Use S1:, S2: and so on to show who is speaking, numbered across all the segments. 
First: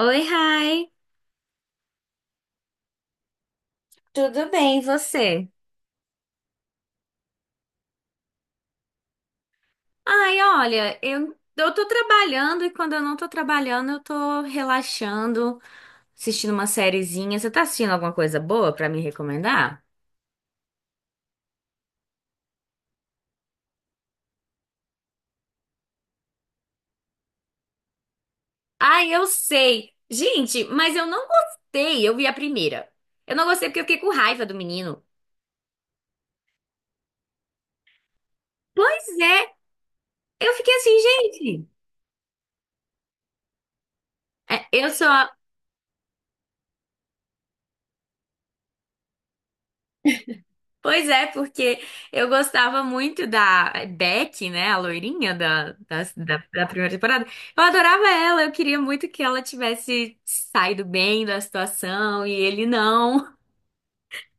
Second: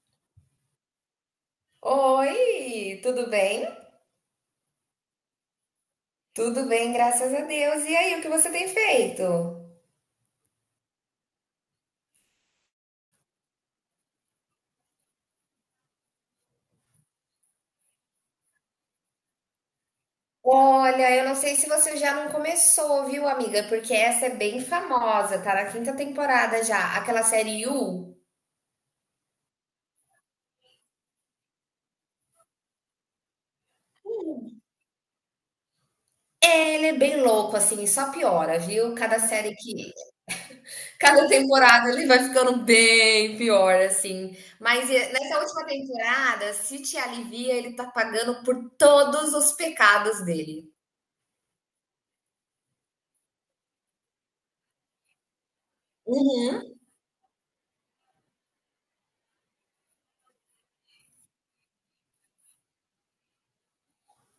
S1: Oi, Rai.
S2: Oi, tudo bem?
S1: Tudo bem, e você?
S2: Tudo bem, graças a Deus. E aí, o que você tem feito?
S1: Olha, eu tô trabalhando e quando eu não tô trabalhando, eu tô relaxando, assistindo uma sériezinha. Você tá assistindo alguma coisa boa pra me recomendar?
S2: Olha, eu não sei se você já não começou, viu, amiga? Porque essa é bem famosa, tá na quinta temporada já. Aquela série You,
S1: Ai, eu sei. Gente, mas eu não gostei. Eu vi a primeira. Eu não gostei porque eu fiquei com raiva do menino.
S2: é, ele é bem louco, assim, e só piora, viu?
S1: Pois
S2: Cada
S1: é,
S2: série que.
S1: eu fiquei assim,
S2: Cada
S1: gente.
S2: temporada ele vai ficando bem pior, assim. Mas
S1: Eu sou.
S2: nessa última temporada, se te alivia, ele tá pagando por todos os pecados dele.
S1: Pois é, porque eu gostava muito da Beck, né? A loirinha da primeira temporada. Eu adorava ela, eu queria muito que ela tivesse saído bem da situação e ele não.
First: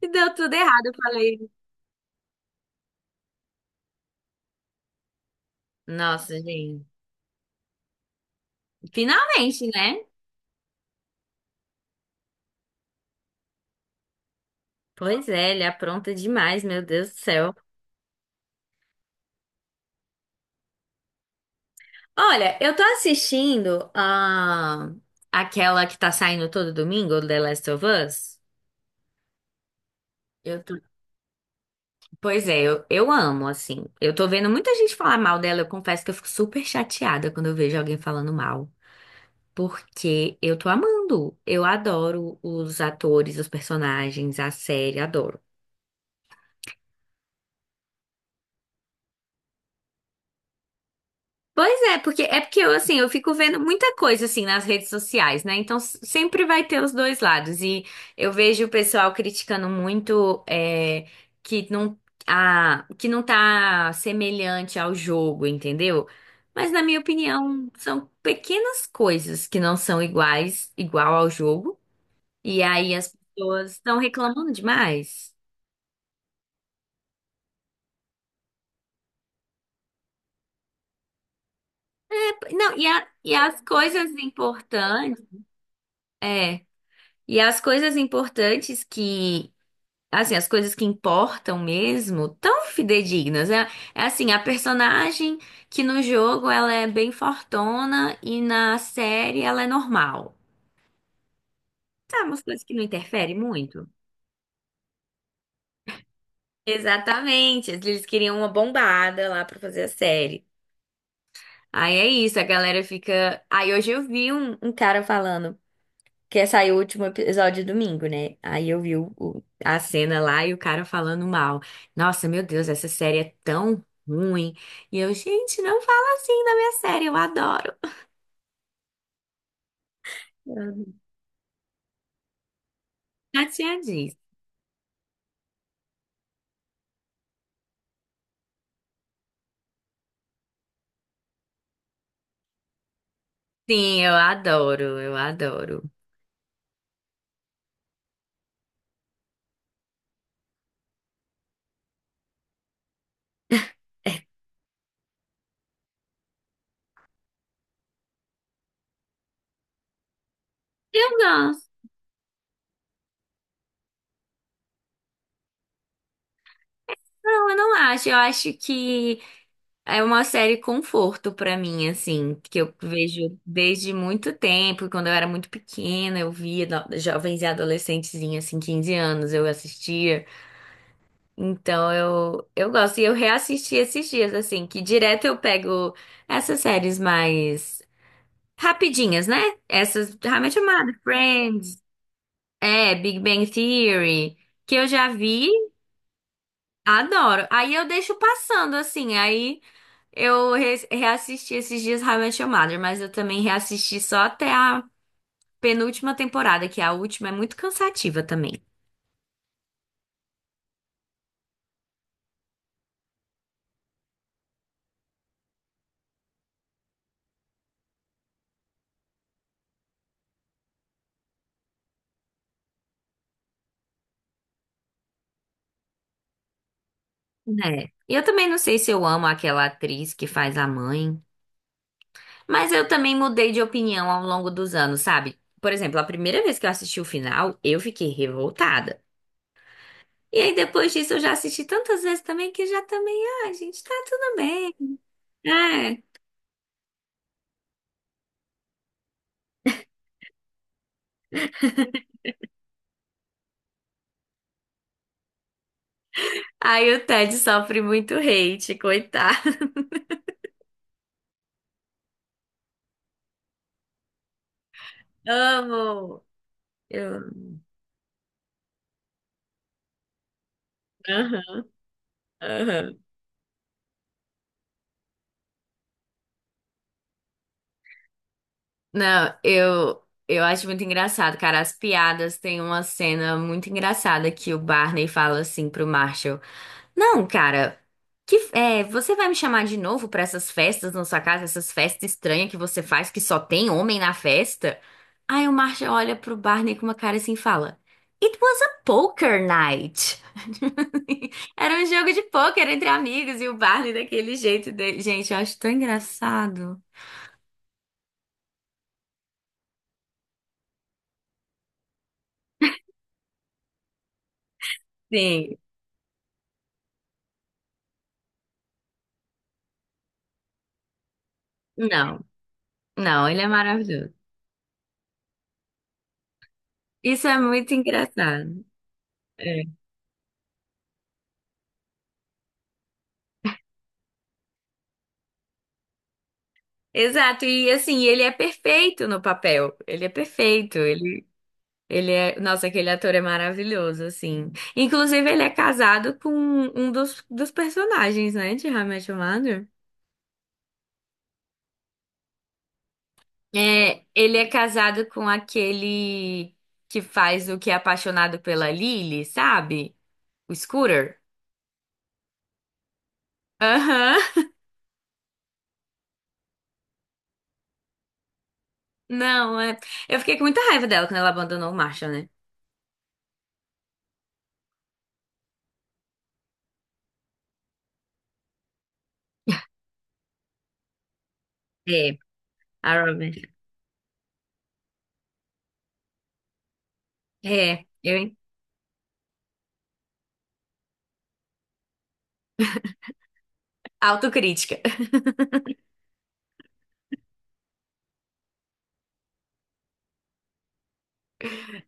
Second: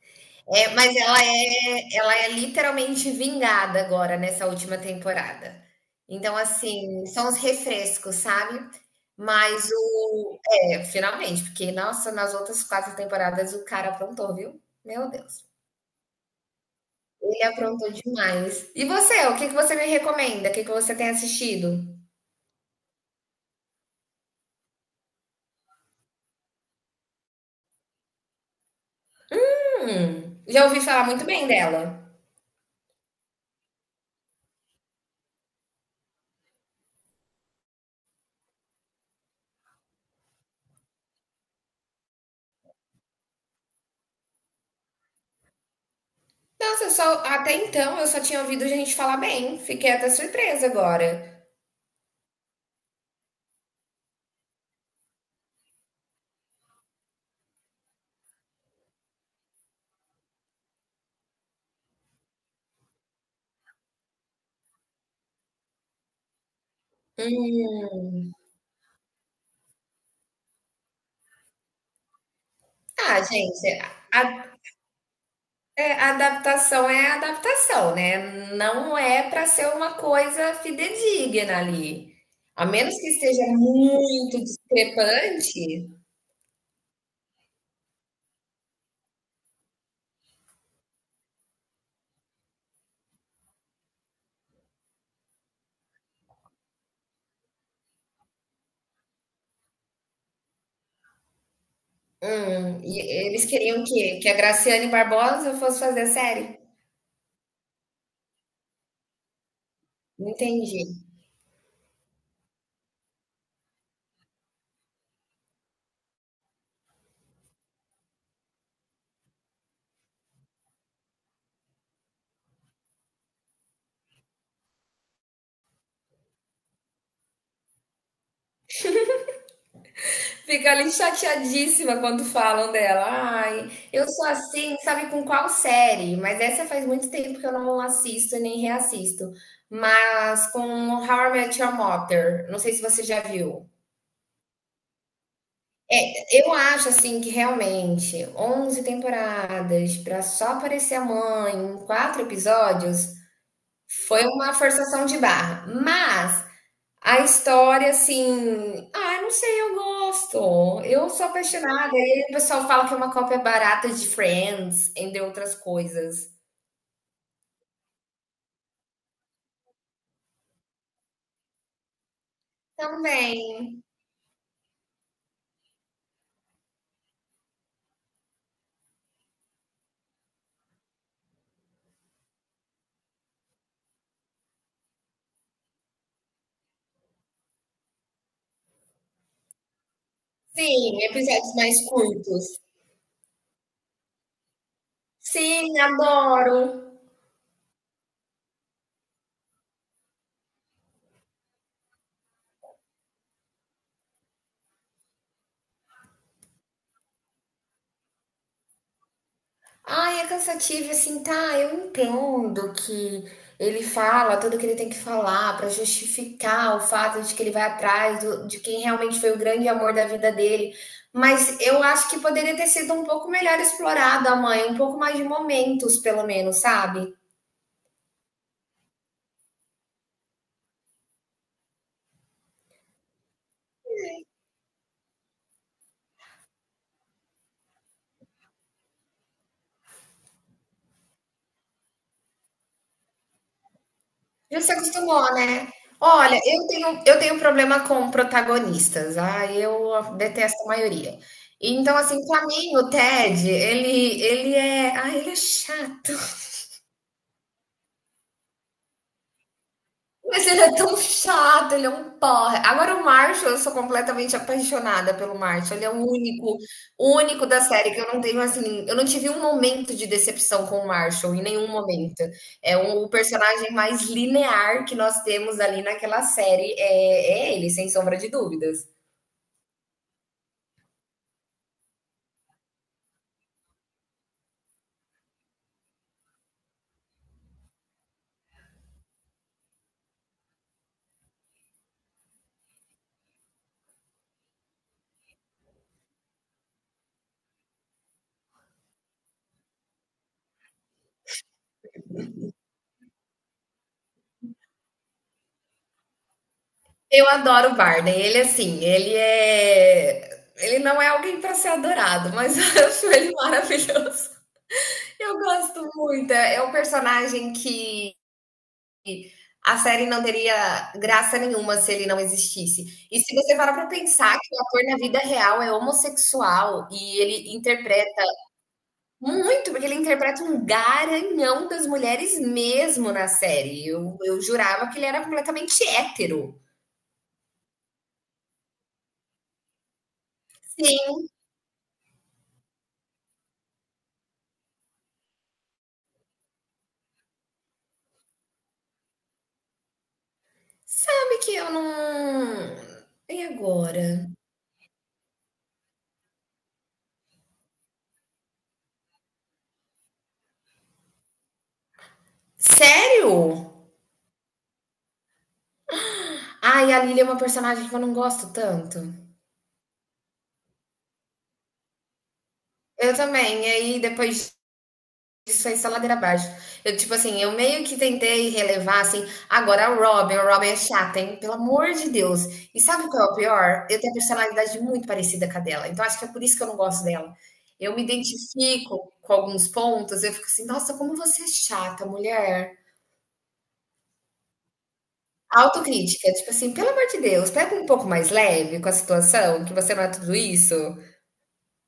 S1: E deu tudo
S2: É,
S1: errado, eu
S2: mas
S1: falei.
S2: ela é literalmente vingada agora nessa última temporada. Então,
S1: Nossa, gente.
S2: assim, são os refrescos, sabe?
S1: Finalmente,
S2: Mas
S1: né?
S2: o. É, finalmente, porque, nossa, nas outras quatro temporadas o cara aprontou, viu? Meu
S1: Pois
S2: Deus.
S1: é, ele apronta demais, meu Deus do
S2: Ele
S1: céu.
S2: aprontou demais. E você, o que você me recomenda? O que você tem assistido?
S1: Olha, eu tô assistindo aquela que tá saindo todo domingo, The Last of Us. Eu
S2: Já
S1: tô
S2: ouvi falar muito bem dela.
S1: Pois é, eu amo, assim. Eu tô vendo muita gente falar mal dela. Eu confesso que eu fico super chateada quando eu vejo alguém falando mal. Porque eu tô amando. Eu adoro os atores, os personagens, a série, adoro.
S2: Nossa, até então eu só tinha ouvido gente falar bem. Fiquei até surpresa agora.
S1: Pois é porque eu assim, eu fico vendo muita coisa assim nas redes sociais, né? Então sempre vai ter os dois lados. E eu vejo o pessoal criticando muito que não que não tá semelhante ao jogo, entendeu? Mas na minha opinião, são
S2: Hum.
S1: pequenas coisas que não são iguais, igual ao jogo. E aí as
S2: Ah, gente,
S1: pessoas estão
S2: a
S1: reclamando demais.
S2: é, a adaptação é a adaptação, né? Não é para ser uma coisa fidedigna ali. A
S1: Não, e,
S2: menos que
S1: e
S2: esteja
S1: as coisas
S2: muito
S1: importantes,
S2: discrepante.
S1: é, e as coisas importantes que assim, as coisas que importam mesmo, tão fidedignas. É, é assim, a personagem que no jogo ela é bem fortona e na série ela é normal. Sabe, umas coisas que não
S2: E
S1: interferem
S2: eles queriam
S1: muito.
S2: que a Graciane Barbosa fosse fazer a série.
S1: Exatamente, eles queriam uma bombada lá pra fazer a
S2: Não
S1: série.
S2: entendi.
S1: Aí é isso, a galera fica. Aí hoje eu vi um cara falando. Que saiu o último episódio domingo, né? Aí eu vi a cena lá e o cara falando mal. Nossa, meu Deus, essa série é tão ruim. E eu, gente, não fala assim da minha série, eu adoro.
S2: Fica ali
S1: Uhum.
S2: chateadíssima quando falam dela.
S1: Já
S2: Ai,
S1: tinha
S2: eu
S1: dito.
S2: sou assim, sabe com qual série? Mas essa faz muito tempo que eu não assisto e nem reassisto. Mas com How I Met Your Mother. Não sei se você já viu.
S1: Sim, eu adoro, eu adoro.
S2: Eu acho assim que realmente 11 temporadas para só aparecer a mãe em quatro episódios foi uma forçação de barra. Mas a história assim, ah, não sei, eu gosto. Eu
S1: Eu
S2: sou
S1: gosto.
S2: apaixonada. E aí o pessoal fala que é uma cópia barata de Friends, entre outras coisas.
S1: Não, eu não acho. Eu acho que é uma série conforto pra mim, assim, que eu vejo
S2: Também.
S1: desde muito tempo. Quando eu era muito pequena, eu via jovens e adolescentezinha, assim, 15 anos, eu assistia. Então eu gosto. E eu reassisti esses dias, assim, que direto eu pego essas séries mais rapidinhas, né? Essas, How I Met Your Mother,
S2: Sim, episódios
S1: Friends,
S2: mais curtos.
S1: Big Bang Theory, que eu já vi,
S2: Sim, adoro.
S1: adoro. Aí eu deixo passando, assim, aí eu reassisti esses dias How I Met Your Mother, mas eu também reassisti só até a penúltima temporada, que a última é muito cansativa também,
S2: Ai, é cansativo, assim, tá, eu entendo que ele fala tudo que ele tem que falar pra justificar o fato de que ele vai atrás do- de quem realmente foi o grande amor da vida dele, mas eu acho que poderia ter sido um pouco melhor explorado a mãe, um pouco mais de momentos, pelo menos, sabe?
S1: né? E eu também não sei se eu amo aquela atriz que faz a mãe. Mas eu também mudei de opinião ao longo dos anos, sabe? Por exemplo, a primeira vez que eu assisti o final, eu fiquei revoltada. E aí depois disso eu já assisti tantas vezes também que já também, ah, gente, tá tudo
S2: Já se
S1: bem.
S2: acostumou, né?
S1: É.
S2: Olha, eu tenho problema com protagonistas, ah, eu detesto a maioria. Então, assim, pra mim, o Ted, ah, ele é chato.
S1: Aí o Ted sofre muito hate, coitado.
S2: Mas ele é tão chato, ele é um porra. Agora o Marshall, eu sou completamente apaixonada pelo Marshall. Ele é
S1: Amo.
S2: o
S1: Eu...
S2: único da série que eu não tenho assim, eu não tive um momento de decepção com o Marshall em
S1: Aham,
S2: nenhum momento. É
S1: aham.
S2: um- o personagem mais linear que nós temos ali naquela série é ele, sem sombra de dúvidas.
S1: Não, eu acho muito engraçado, cara. As piadas tem uma cena muito engraçada que o Barney fala assim pro Marshall. Não, cara. Que, é, você vai me chamar de novo pra essas festas na sua casa, essas festas estranhas que você faz que só tem homem na festa? Aí o Marshall olha pro Barney com uma cara assim e fala: It was a poker night. Era um jogo de poker entre amigos e o Barney daquele jeito. Dele. Gente, eu acho tão engraçado.
S2: Eu adoro o Barney. Ele não é alguém para ser adorado, mas eu acho ele maravilhoso. Eu
S1: Sim.
S2: gosto muito. É um personagem que a série não teria graça nenhuma se ele não
S1: Não,
S2: existisse. E
S1: não,
S2: se
S1: ele é
S2: você parar para
S1: maravilhoso.
S2: pensar que o ator na vida real é homossexual e
S1: Isso é
S2: ele
S1: muito
S2: interpreta
S1: engraçado. É.
S2: muito, porque ele interpreta um garanhão das mulheres mesmo na série. Eu jurava que ele era completamente hétero.
S1: Exato, e assim, ele é perfeito no papel. Ele é perfeito.
S2: Sim.
S1: Ele é, nossa, aquele ator é maravilhoso, assim. Inclusive, ele é casado com um dos personagens, né, de How I Met Your Mother.
S2: Sabe que eu não. E
S1: É,
S2: agora?
S1: ele é casado com aquele que faz o que é apaixonado pela Lily, sabe? O Scooter.
S2: Sério?
S1: Aham.
S2: Ai, a Lily é uma personagem que eu não gosto tanto.
S1: Não, é. Eu fiquei com muita raiva dela quando ela abandonou o Marshall, né?
S2: Eu também. E aí, depois isso foi só ladeira abaixo. Eu, tipo assim, eu meio que tentei relevar, assim, agora a Robin é chata, hein? Pelo amor de
S1: É,
S2: Deus. E
S1: a
S2: sabe qual é
S1: Robin.
S2: o pior? Eu tenho a personalidade muito parecida com a dela, então acho que é por isso que eu não gosto dela.
S1: É,
S2: Eu me
S1: eu.
S2: identifico com alguns pontos, eu fico assim, nossa, como você é chata, mulher.
S1: Autocrítica.
S2: Autocrítica, tipo assim, pelo amor de Deus, pega um pouco mais leve com a situação, que você não é tudo isso.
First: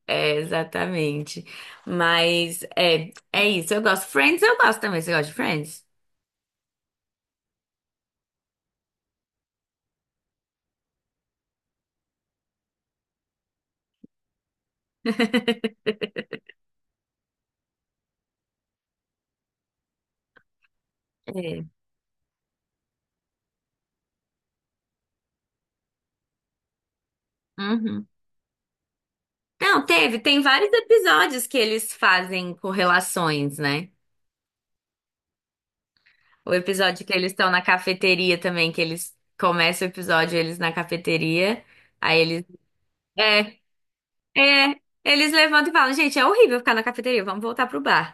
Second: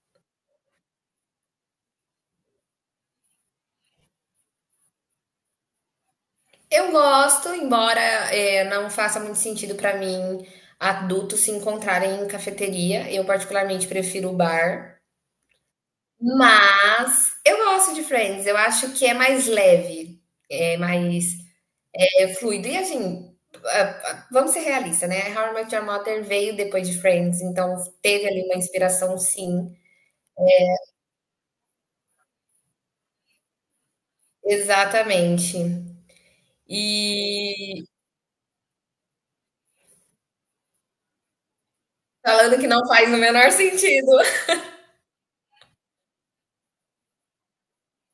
S1: É, exatamente. Mas é, é isso. Eu gosto. Friends, eu gosto também. Você gosta de Friends?
S2: Eu gosto, embora não faça muito sentido pra mim adultos se encontrarem em cafeteria. Eu particularmente prefiro o bar, mas eu gosto de Friends. Eu acho que é mais leve, é mais,
S1: É.
S2: fluido e assim. Vamos ser realistas, né? How I Met Your Mother veio depois de Friends, então
S1: Uhum.
S2: teve ali uma inspiração, sim.
S1: Não, teve, tem vários episódios que eles fazem correlações, né?
S2: Exatamente.
S1: O episódio que eles estão na
S2: E
S1: cafeteria também, que eles começam o episódio eles na cafeteria, aí eles
S2: falando que não faz o menor
S1: é,
S2: sentido.
S1: é, eles levantam e falam, gente, é horrível ficar na cafeteria, vamos voltar pro bar.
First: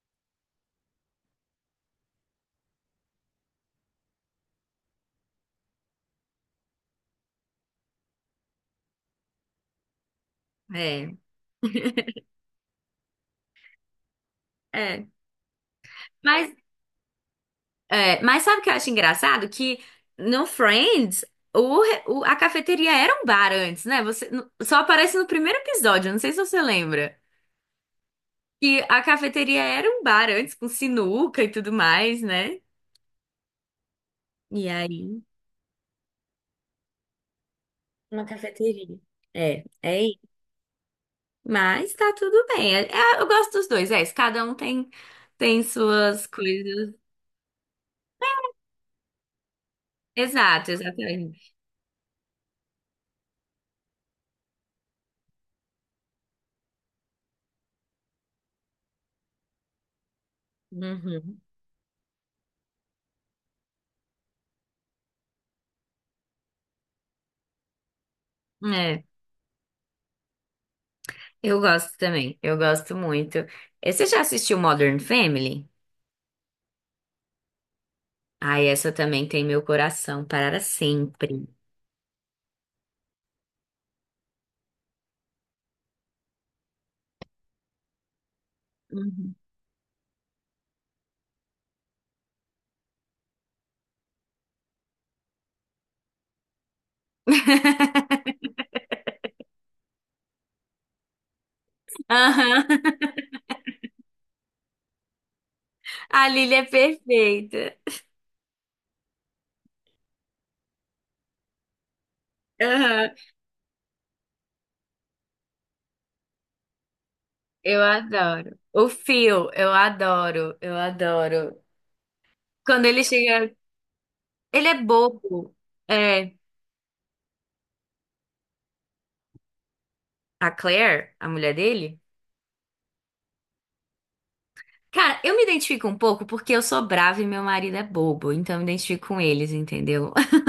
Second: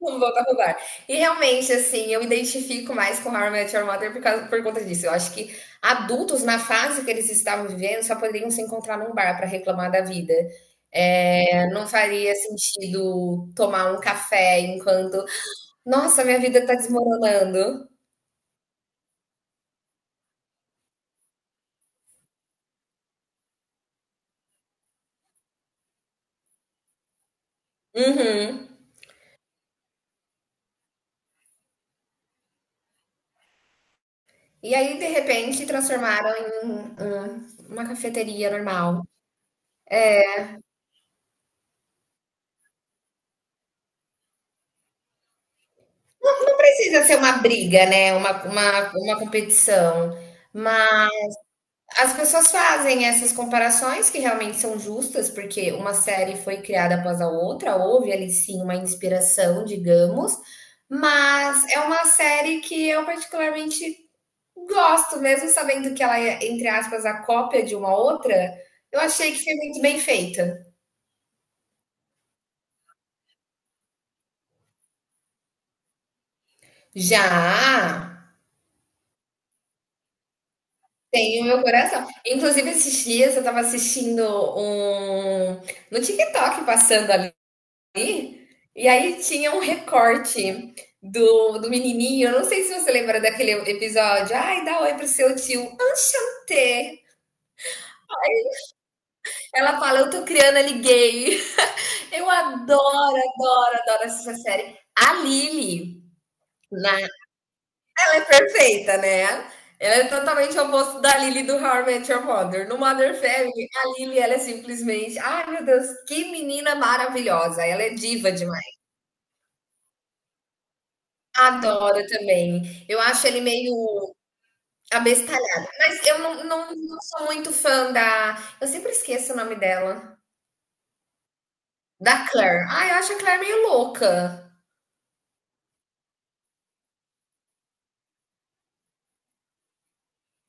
S2: Vamos voltar pro bar. E realmente, assim, eu me identifico mais com How I Met Your Mother por causa, por conta disso. Eu acho que adultos, na fase que eles estavam vivendo, só poderiam se encontrar num bar para reclamar da vida.
S1: É,
S2: É, não faria sentido tomar um café
S1: é.
S2: enquanto. Nossa, minha
S1: Mas,
S2: vida tá desmoronando.
S1: é, mas sabe o que eu acho engraçado? Que no Friends, a cafeteria era um bar antes, né? Você, só aparece no primeiro episódio, não sei se você lembra.
S2: Uhum.
S1: Que a cafeteria era um bar antes, com sinuca e tudo mais, né? E
S2: E aí, de
S1: aí,
S2: repente, transformaram em uma
S1: uma
S2: cafeteria normal.
S1: cafeteria. É, é isso. Mas tá tudo bem. É, é, eu gosto dos dois, é isso. Cada um tem, tem suas
S2: Não, não
S1: coisas.
S2: precisa ser uma briga, né? Uma competição.
S1: Exato,
S2: Mas
S1: exatamente.
S2: as pessoas fazem essas comparações que realmente são justas, porque uma série foi criada após a outra, houve ali sim uma inspiração, digamos,
S1: Uhum.
S2: mas é uma série que eu particularmente gosto, mesmo sabendo que ela é, entre aspas, a cópia de uma outra, eu
S1: É,
S2: achei que foi muito bem feita.
S1: eu gosto também. Eu gosto muito. Você já assistiu Modern Family?
S2: Já
S1: Ah, essa também tem meu coração para
S2: tem o
S1: sempre.
S2: meu coração. Inclusive, esses dias eu estava assistindo um no TikTok passando ali. E aí
S1: Uhum.
S2: tinha um recorte do menininho, eu não sei se você lembra daquele episódio, ai, dá oi pro seu tio, enchanté. Ela fala, eu tô criando ali gay. Eu
S1: Aham.
S2: adoro, adoro essa série.
S1: A Lily é
S2: Na-
S1: perfeita.
S2: Ela é perfeita, né? Ela é totalmente o oposto da Lily do How I Met Your Mother. No
S1: Aham.
S2: Mother Family, a Lily, ela é simplesmente, ai meu Deus, que menina maravilhosa.
S1: Eu
S2: Ela é diva
S1: adoro.
S2: demais.
S1: O Phil, eu adoro, eu adoro.
S2: Adoro também.
S1: Quando
S2: Eu
S1: ele
S2: acho ele
S1: chega,
S2: meio
S1: ele é bobo.
S2: abestalhada. Mas eu
S1: É,
S2: não sou muito fã da, eu sempre esqueço o nome dela.
S1: a Claire, a mulher dele.
S2: Da Claire. Ah, eu acho a Claire meio louca.
S1: Cara, eu me identifico um pouco porque eu sou brava e meu marido é bobo, então eu me identifico com eles, entendeu?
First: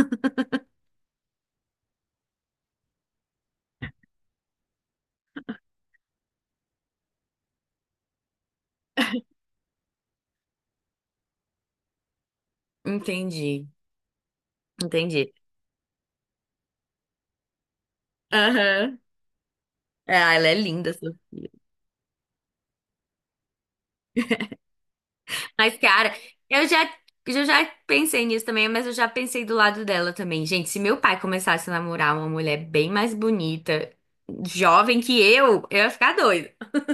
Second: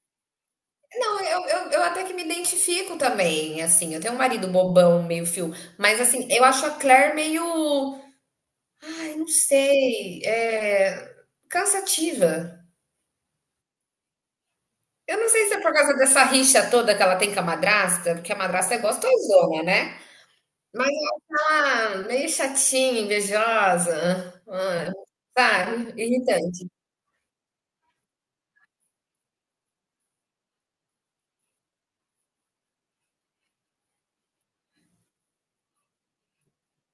S2: Não, eu até que me identifico também, assim, eu tenho um marido bobão, meio fio, mas, assim, eu acho a Claire meio, ai, não sei, cansativa.
S1: Entendi,
S2: Eu não
S1: entendi.
S2: sei se é por causa dessa rixa toda que ela tem com a madrasta, porque a madrasta é
S1: Aham.
S2: gostosona, né.
S1: Ah, ela é
S2: Mas
S1: linda,
S2: ela
S1: Sofia.
S2: tá meio chatinha, invejosa, ah,
S1: Mas,
S2: sabe,
S1: cara, eu
S2: irritante.
S1: já, eu já pensei nisso também, mas eu já pensei do lado dela também. Gente, se meu pai começasse a namorar uma mulher bem mais bonita, jovem que eu ia ficar doida.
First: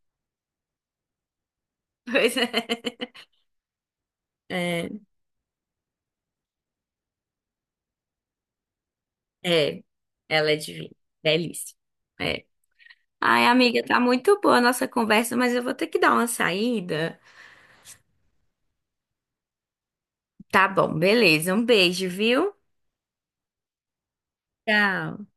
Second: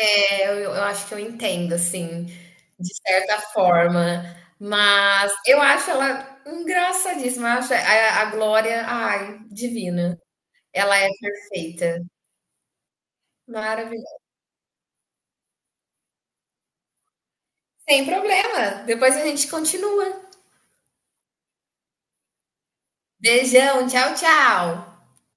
S2: É, eu acho que eu entendo, assim,
S1: Pois é.
S2: de certa forma,
S1: É,
S2: mas eu acho ela engraçadíssima, eu acho a Glória, ai,
S1: é.
S2: divina.
S1: Ela é divina.
S2: Ela é
S1: Delícia.
S2: perfeita,
S1: É. Ai, amiga, tá
S2: maravilhosa.
S1: muito boa a nossa conversa, mas eu vou ter que dar uma saída.
S2: Sem problema, depois a gente continua.
S1: Tá bom, beleza. Um beijo, viu?
S2: Beijão, tchau, tchau.
S1: Tchau.